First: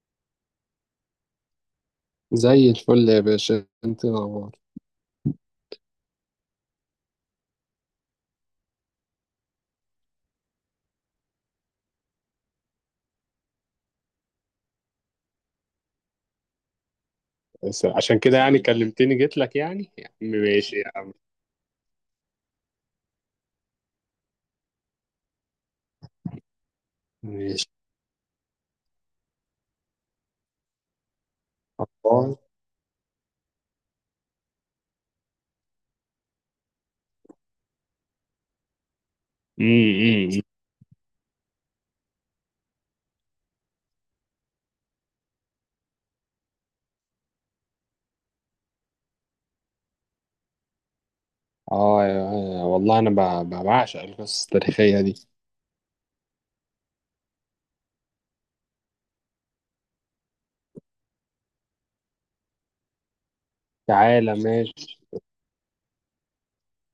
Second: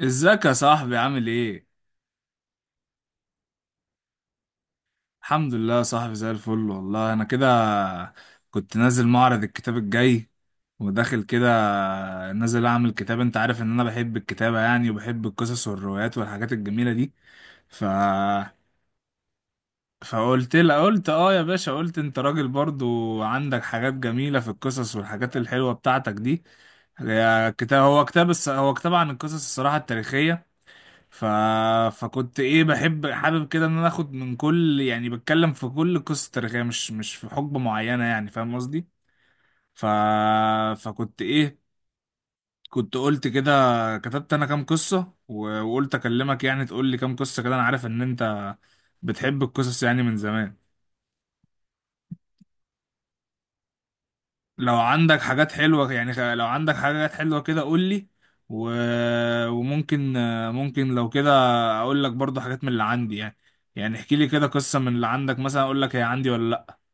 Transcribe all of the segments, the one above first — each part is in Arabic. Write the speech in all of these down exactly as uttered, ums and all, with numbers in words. ازيك يا صاحبي، عامل ايه؟ زي الفل يا باشا، انت نور. الحمد لله يا صاحبي، زي الفل والله. انا كده كنت نازل معرض الكتاب الجاي وداخل كده، نازل اعمل كتاب. انت عارف ان انا بحب الكتابة يعني، وبحب القصص والروايات والحاجات الجميلة دي. ف بس عشان كده يعني كلمتني جيت لك، يعني يا عم. فقلت ماشي لها، يا قلت عم اه يا باشا، قلت انت راجل برضو عندك حاجات جميلة في القصص والحاجات الحلوة بتاعتك دي. يا ماشي كتاب، هو كتاب الص- هو كتاب عن القصص الصراحة التاريخية. ف... الله. فكنت ايه، بحب حابب كده ان انا اخد من كل، يعني بتكلم في كل قصة تاريخية مش مش في حقبة معينة، يعني فاهم قصدي. ف... امم أمم. فكنت ايه، كنت قلت كده، كتبت انا كام قصة و... وقلت اكلمك يعني تقول لي كام قصة كده. انا عارف ان انت بتحب القصص يعني من زمان. اه يا- والله انا ب- ب- بعشق القصص لو التاريخيه عندك دي. حاجات حلوة يعني، خ- لو عندك حاجات حلوة كده قول لي. و... وممكن ممكن لو كده اقول لك برضو حاجات من اللي عندي يعني. يعني احكي لي تعالى كده قصة من اللي ماشي. عندك، مثلا اقول لك هي عندي ولا.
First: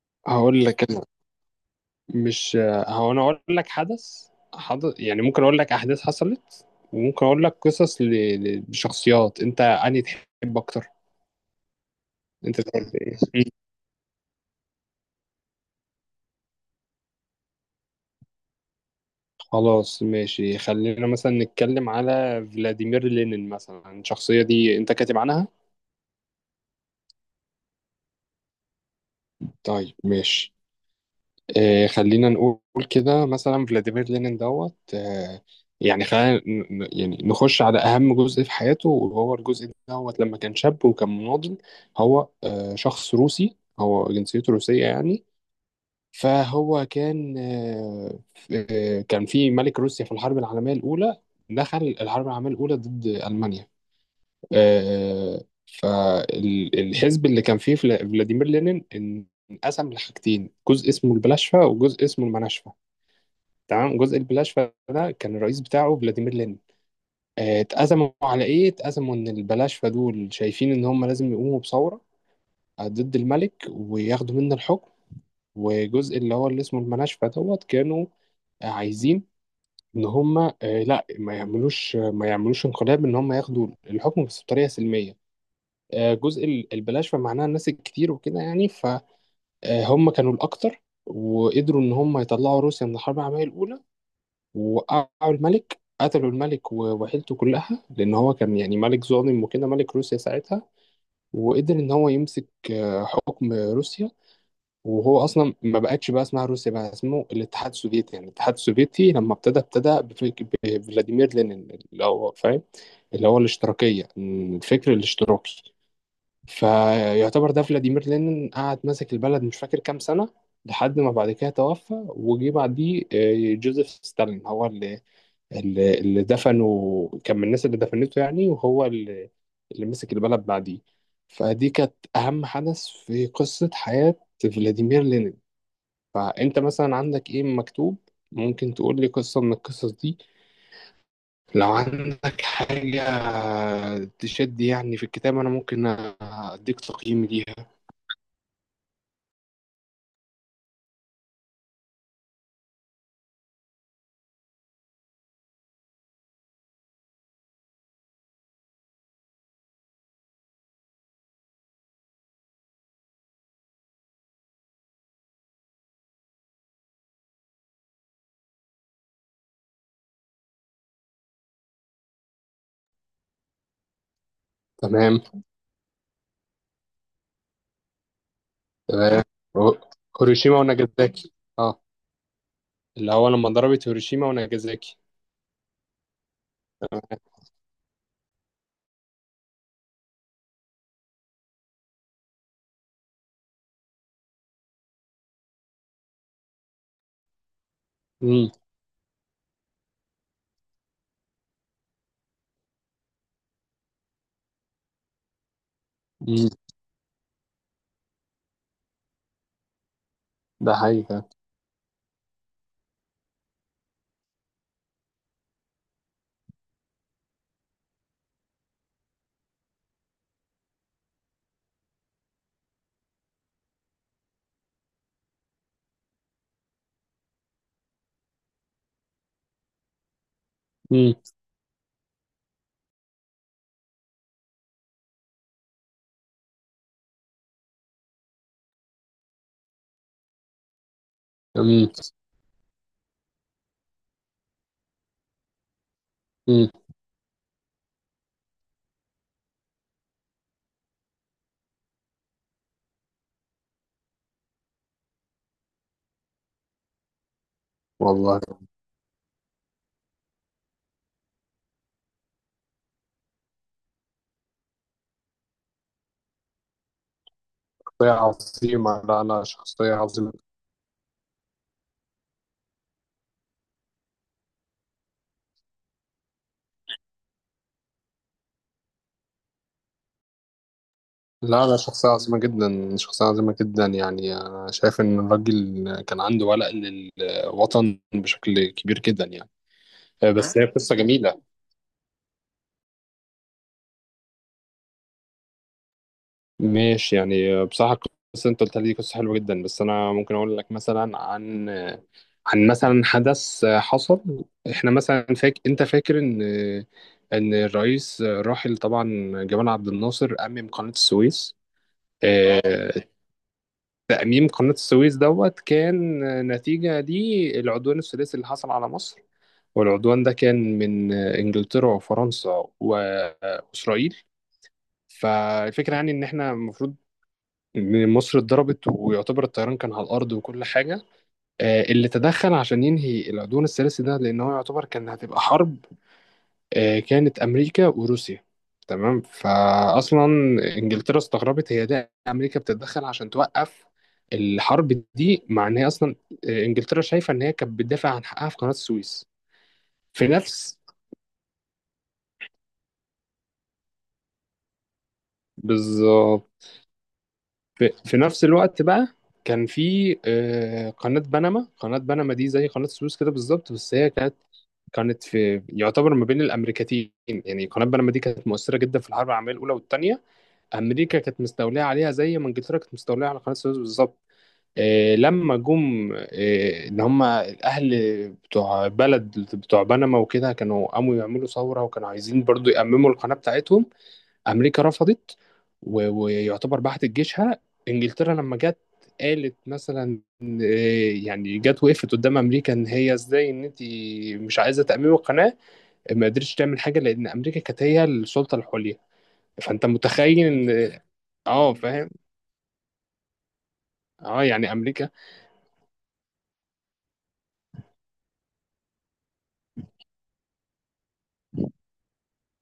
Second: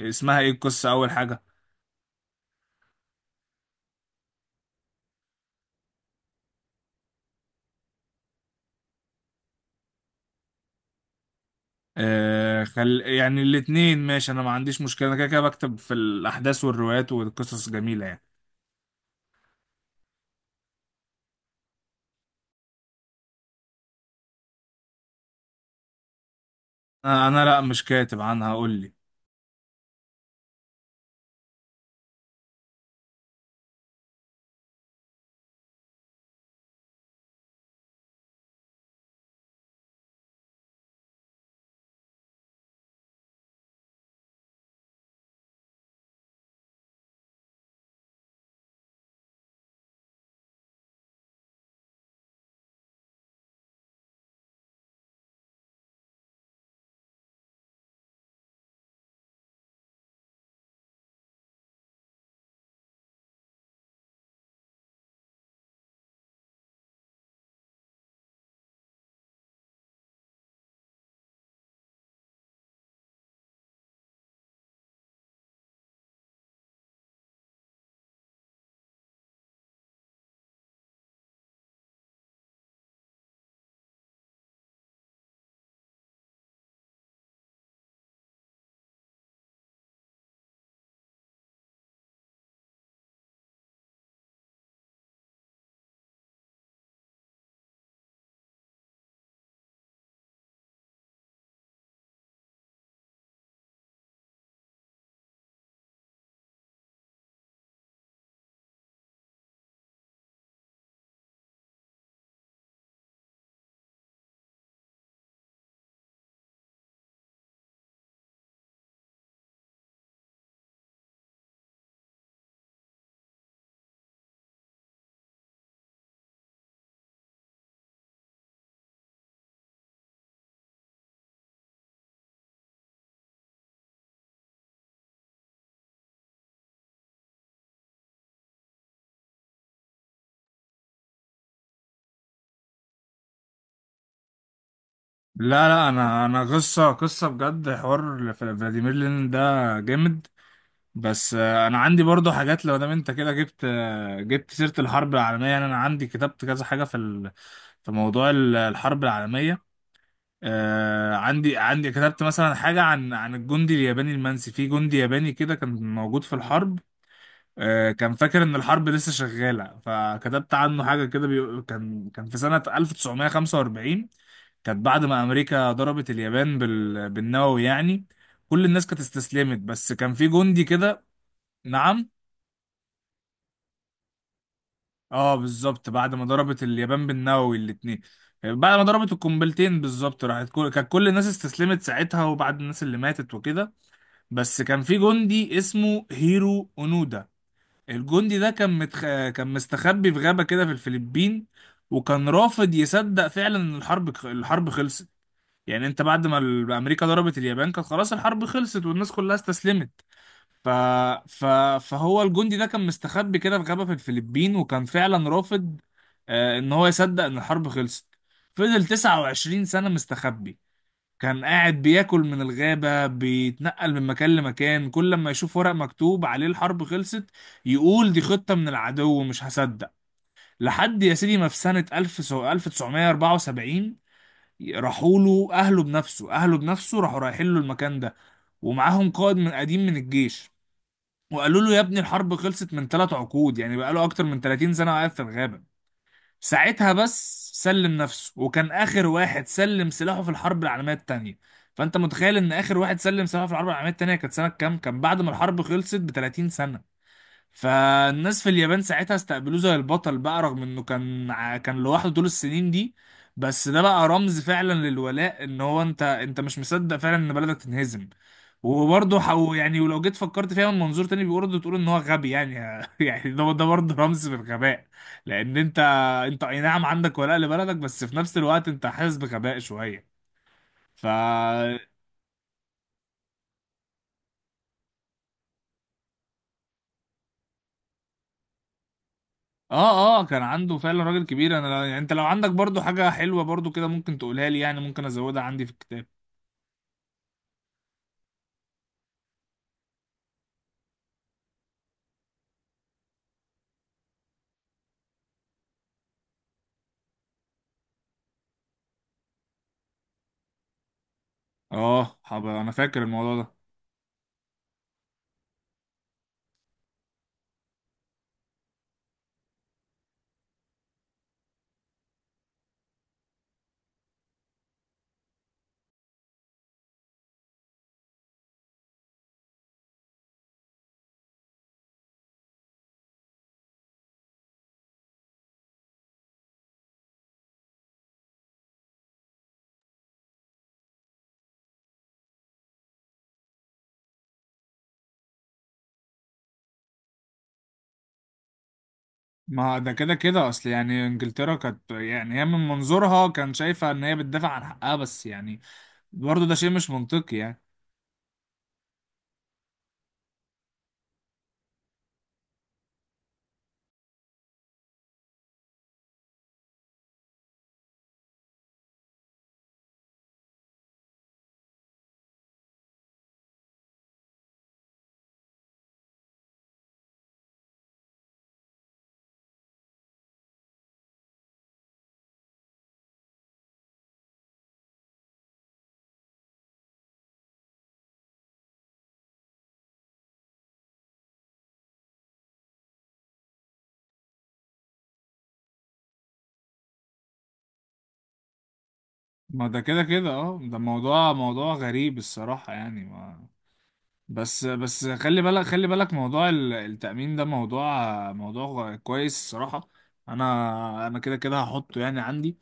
لا، اسمها ايه هقول لك القصة انا. اول حاجة؟ مش هو انا اقول لك حدث حدث، يعني ممكن اقول لك احداث حصلت، وممكن اقول لك قصص ل- ل- لشخصيات. انت انهي تحب اكتر؟ انت آه، تحب خل... ايه؟ يعني الاتنين ماشي، انا ما عنديش مشكلة، انا كده كده بكتب في الاحداث والروايات والقصص جميلة يعني. خلاص ماشي، خلينا مثلا نتكلم على فلاديمير لينين مثلا. الشخصية دي انت كاتب عنها؟ انا أنا لا، مش كاتب عنها، قول لي. طيب ماشي. آه، خلينا نقول كده مثلا فلاديمير لينين دوت. آه، يعني خلينا ن- ن- يعني نخش على أهم جزء في حياته، وهو الجزء دوت لما كان شاب وكان مناضل. هو آه شخص روسي، هو جنسيته روسية يعني. فهو كان آه آه، كان في ملك روسيا في الحرب العالمية الأولى. دخل الحرب العالمية الأولى ضد ألمانيا. آه، فالحزب اللي كان فيه فلا- فلاديمير لينين إن- انقسم لحاجتين، جزء اسمه البلاشفة وجزء اسمه المناشفة. تمام. جزء البلاشفة ده كان الرئيس بتاعه فلاديمير لينين. آه، اتأزموا على ايه؟ اتأزموا ان البلاشفة دول شايفين ان هم لازم يقوموا بثورة ضد الملك وياخدوا منه الحكم. وجزء اللي هو اللي اسمه المناشفة دوت كانوا عايزين ان هم، آه، لا، ما يعملوش ما يعملوش انقلاب، ان هم ياخدوا الحكم بس بطريقة سلمية. آه، جزء ال- البلاش فمعناها الناس الكتير وكده يعني. فهم كانوا الأكتر، وقدروا إن هم يطلعوا روسيا من الحرب العالمية الأولى، ووقعوا الملك، قتلوا الملك و- وعيلته كلها، لأن هو كان يعني ملك ظالم وكده، ملك روسيا ساعتها. وقدر إن هو يمسك آه، حكم روسيا. وهو أصلا ما بقتش بقى اسمها روسيا، بقى اسمه الاتحاد السوفيتي. يعني الاتحاد السوفيتي لما ابتدى، ابتدى بفك- بفلاديمير لينين، اللي هو فاهم، اللي هو الاشتراكية، الفكر الاشتراكي. فيعتبر ده فلاديمير لينين قعد ماسك البلد مش فاكر كام سنة، لحد ما بعد كده توفى وجي بعديه آه، جوزيف ستالين، هو اللي اللي اللي دفنه، كان من الناس اللي دفنته يعني، وهو اللي اللي مسك البلد بعديه. فدي كانت أهم حدث في قصة حياة فلاديمير لينين. فأنت مثلا عندك إيه مكتوب؟ ممكن تقول لي قصة من القصص دي لو عندك حاجة تشد يعني في الكتاب، أنا لا ممكن لا، انا انا أديك قصة تقييم قصة بجد، ليها. حوار فلاديمير لينين ده جامد. بس آه، انا عندي برضو حاجات، لو دام انت كده جبت آه، جبت سيرة الحرب العالمية يعني. انا عندي كتبت كذا حاجة في ال- في موضوع ال- الحرب العالمية. آه، عندي عندي كتبت مثلا حاجة عن عن الجندي الياباني المنسي، في جندي ياباني كده كان موجود في الحرب. آه، كان فاكر ان الحرب لسه شغالة، فكتبت عنه حاجة كده. بيقول- كان كان في سنة ألف تسعمية وخمسة وأربعين، كانت بعد تمام ما امريكا ضربت اليابان بال- بالنووي يعني. كل الناس كانت تمام. استسلمت، هو- بس كان في هيروشيما جندي كده. وناجازاكي. اه، نعم. اللي هو لما ضربت هيروشيما وناجازاكي. اه، بالظبط بعد ما ضربت اليابان تمام. بالنووي الاتنين، بعد ما ضربت القنبلتين بالظبط، راحت كل، كانت كل الناس استسلمت ساعتها، وبعد الناس اللي ماتت وكده. بس كان في جندي اسمه هيرو اونودا. الجندي ده امم كان متخ... كان مستخبي في غابة كده في الفلبين، وكان رافض يصدق فعلا ان الحرب الحرب خلصت. يعني انت بعد ما أمم. ال- امريكا ضربت اليابان كانت خلاص الحرب خلصت والناس كلها استسلمت. ف... ده حقيقي فعلا. ف... فهو الجندي ده كان مستخبي كده في غابة في الفلبين، وكان فعلا رافض آه، ان هو يصدق ان الحرب خلصت. فضل تسعة وعشرين سنة مستخبي، كان قاعد بياكل من الغابة بيتنقل من مكان لمكان. كل ما يشوف ورق مكتوب عليه الحرب خلصت يقول دي خطة من العدو، مش هصدق. لحد يا امم سيدي ما في سنة ألف ألف تسعمية وأربعة وسبعين راحوا له أهله بنفسه، أهله بنفسه راحوا رايحين له المكان ده. ومعاهم قائد من قديم من الجيش، وقالوا له يا امم ابني الحرب خلصت من ثلاث عقود، يعني بقاله اكتر من ثلاثين سنة قاعد في الغابة. أمم. ساعتها بس سلم نفسه، وكان اخر واحد سلم سلاحه في الحرب العالمية التانية. فانت متخيل ان اخر واحد سلم سلاحه في الحرب العالمية التانية كانت سنة كام؟ كان بعد ما الحرب خلصت ب تلاتين سنة. والله، فالناس في اليابان ساعتها استقبلوه زي البطل بقى، رغم انه كان ع- كان لوحده طول السنين دي. بس ده بقى رمز فعلا للولاء، ان هو انت انت مش مصدق فعلا ان بلدك تنهزم. شخصية عظيمة. وبرضه لا لا، حو يعني، شخصية ولو جيت عظيمة. فكرت فيها من منظور تاني برضه تقول ان هو غبي يعني. يعني ده ده برضه رمز بالغباء، لان انت انت اي نعم عندك ولاء لبلدك، بس في نفس الوقت انت حاسس بغباء شويه. ف لا لا، شخصية عظيمة جدا، شخصية عظيمة جدا، يعني أنا شايف إن الراجل كان عنده ولاء للوطن بشكل كبير جدا يعني. اه اه، آه، كان بس هي عنده قصة فعلا راجل جميلة، كبير. انا يعني انت لو عندك برضو حاجة حلوة برضو كده ممكن تقولها لي يعني، ممكن ازودها عندي في الكتاب. ماشي، يعني بصراحة القصة انت قلتها لي قصة حلوة جدا. بس انا ممكن اقول لك مثلا عن عن مثلا حدث حصل. احنا مثلا فاك... انت فاكر ان ان الرئيس الراحل طبعا جمال عبد الناصر أمم قناة السويس. اه، حب انا فاكر آه، الموضوع ده. تأميم قناة السويس دوت كان نتيجة للعدوان الثلاثي اللي حصل على مصر. والعدوان ده كان من إنجلترا وفرنسا وإسرائيل. فالفكرة يعني إن إحنا المفروض إن مصر اتضربت، ويعتبر الطيران كان على الأرض وكل حاجة. آه، اللي تدخل عشان ينهي العدوان الثلاثي ده، لأن هو يعتبر كان هتبقى حرب. آه، كانت أمريكا وروسيا. تمام. فأصلا إنجلترا استغربت، هي ده أمريكا بتتدخل عشان توقف الحرب دي، مع إن هي أصلا، آه، إنجلترا شايفة إن هي كانت بتدافع عن حقها في قناة السويس. ما ده كده في كده اصل نفس يعني، انجلترا كانت يعني هي من منظورها كان شايفة ان هي بتدافع عن حقها بس يعني، برضو بالظبط. ده شيء مش منطقي يعني. في, في نفس الوقت بقى كان في آه، قناة بنما. قناة بنما دي زي قناة السويس كده بالظبط، بس هي كانت كانت في يعتبر ما بين الامريكتين. يعني قناه بنما دي كانت مؤثره جدا في الحرب العالميه الاولى والثانيه. امريكا كانت مستوليه عليها زي ما انجلترا كانت مستوليه على قناه السويس بالظبط. آه لما جم آه ان هم الاهل بتوع بلد بتوع بنما وكده، كانوا قاموا يعملوا ثوره، وكانوا عايزين برضو يأمموا القناه بتاعتهم. امريكا رفضت و- ويعتبر بعتت جيشها. انجلترا لما جت قالت مثلا إيه، يعني جت وقفت قدام امريكا ان هي ازاي ان انت مش عايزه تاميم القناه؟ ما قدرتش تعمل حاجه، لان امريكا كانت هي السلطه العليا. ما ده فانت كده كده متخيل اه، ده ان، موضوع اه، آه، موضوع فاهم، غريب الصراحة يعني ما. اه، بس يعني بس امريكا. خلي بالك، خلي بالك، موضوع ال- التأمين ده موضوع موضوع كويس الصراحة. انا انا كده كده هحطه يعني عندي.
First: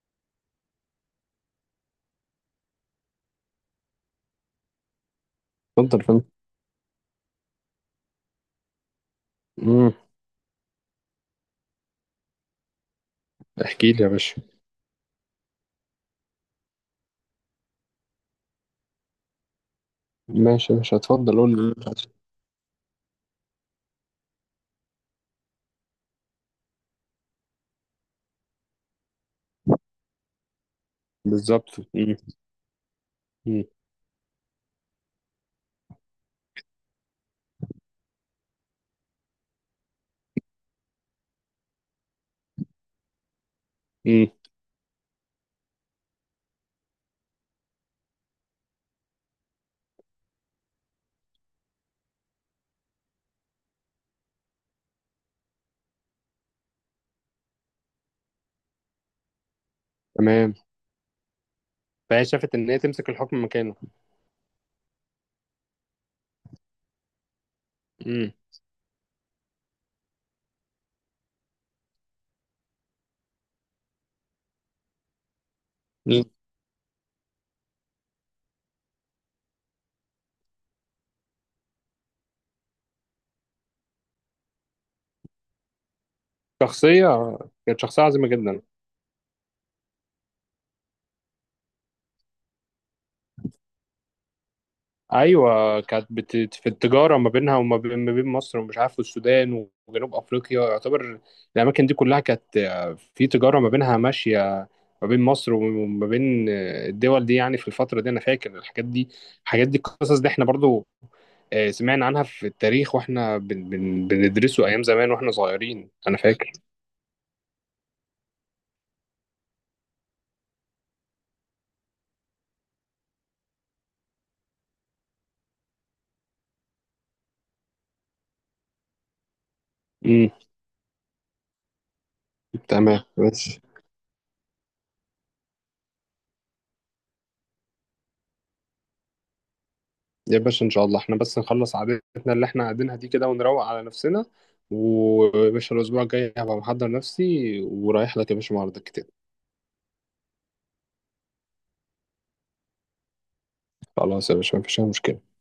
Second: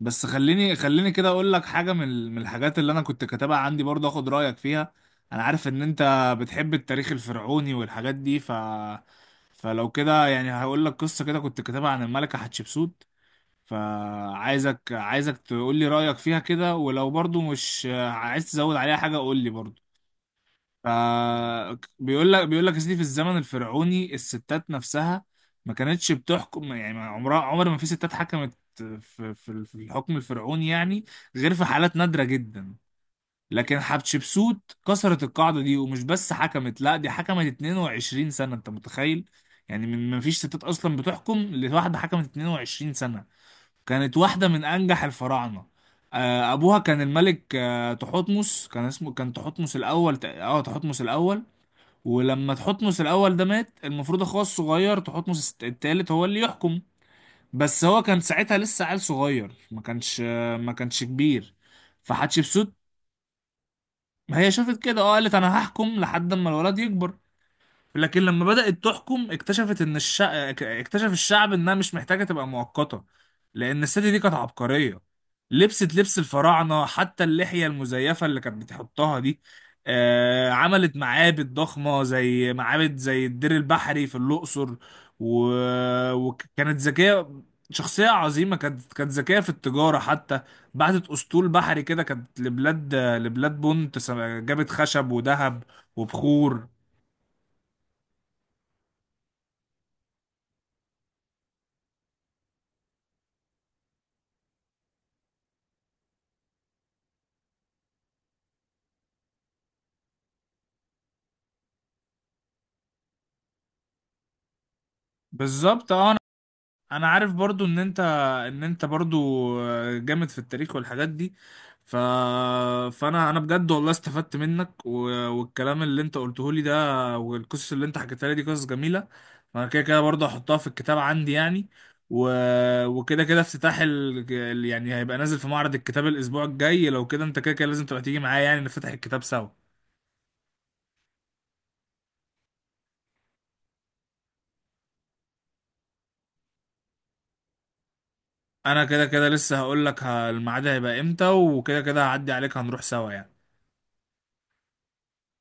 بس خليني خليني كده اقول لك حاجة من ال- من الحاجات اللي انا كنت كاتبها عندي برضه اخد رأيك فيها. انا عارف ان اتفضل انت يا فندم. بتحب التاريخ الفرعوني والحاجات دي. ف فلو امم، كده يعني هقول لك قصة كده كنت كاتبها عن الملكة حتشبسوت. احكي لي يا باشا. فعايزك، عايزك تقول لي رأيك فيها كده، ولو برضه مش عايز تزود عليها حاجة قول لي برضه. ماشي، ف مش هتفضل، قول لي اللي أنت عايزه. بيقول لك بيقول لك يا سيدي، في الزمن الفرعوني الستات نفسها ما كانتش بتحكم يعني، ما عمرها عمر ما في ستات حكمت في في في الحكم الفرعوني يعني، غير في بالظبط. حالات امم نادرة جدا. امم لكن حتشبسوت كسرت القاعدة دي، ومش بس حكمت، لا، دي حكمت اتنين وعشرين سنة، انت متخيل؟ يعني من ما فيش ستات اصلا بتحكم لواحدة حكمت اتنين وعشرين سنة. كانت أمم. واحدة من انجح الفراعنة. آه، ابوها كان الملك آه، تحتمس، كان اسمه كان تحتمس الاول تق- اه، تحتمس الاول. ولما تحتمس الاول ده مات، المفروض اخوه الصغير تحتمس التالت هو اللي يحكم، بس هو كان ساعتها لسه عيل صغير، ما كانش تمام. ما كانش كبير. فهي شافت ان فحتشبسوت هي تمسك الحكم مكانه. هي شافت كده، اه قالت انا هحكم لحد اما الولد يكبر. لكن امم. لما بدأت تحكم اكتشفت ان الشع... اكتشف الشعب انها مش محتاجة تبقى مؤقتة، لان الست دي كانت عبقرية. لبست لبس الفراعنة حتى اللحية المزيفة اللي كانت بتحطها دي. آه، عملت معابد ضخمة زي معابد زي الدير البحري في الأقصر. و... وكانت ذكية. شخصية كانت شخصية شخصية عظيمة عظيمة، جدا. كانت كانت ذكية في التجارة حتى. بعتت أسطول بحري كده، كانت لبلاد، لبلاد بونت، جابت خشب وذهب أيوة كانت بت... وبخور. في التجارة ما بينها وما بين... ما بين مصر ومش عارف والسودان وجنوب أفريقيا يعتبر. الأماكن دي كلها كانت في تجارة ما بينها ماشية، ما بين مصر وما بين الدول دي يعني. في الفترة دي أنا فاكر الحاجات دي، الحاجات دي القصص دي إحنا برضو، آه، سمعنا عنها في التاريخ، وإحنا بن... بن... بندرسه أيام زمان وإحنا صغيرين بالظبط أنا اه. فاكر. انا عارف برضو ان انت ان انت برضو جامد في التاريخ والحاجات دي. ف... فانا انا بجد والله استفدت منك. و... والكلام اللي انت قلته لي ده، والقصص اللي انت حكيتها لي دي، قصص جميله. فانا كده كده برضو امم، هحطها في الكتاب عندي يعني. و... تمام. وكده بس كده افتتاح ال... ال- يعني هيبقى نازل في معرض الكتاب الاسبوع الجاي. لو كده انت كده كده لازم تبقى تيجي معايا يعني، نفتح الكتاب سوا. يا باشا ان شاء الله احنا بس نخلص عادتنا اللي احنا قاعدينها دي كده ونروق على نفسنا. ويا باشا الاسبوع الجاي هبقى محضر نفسي ورايح لك يا باشا معرض انا كده الكتاب. كده لسه هقول لك الميعاد هيبقى امتى، وكده كده هعدي عليك، هنروح سوا يعني. خلاص يا باشا، مفيش اي مشكله.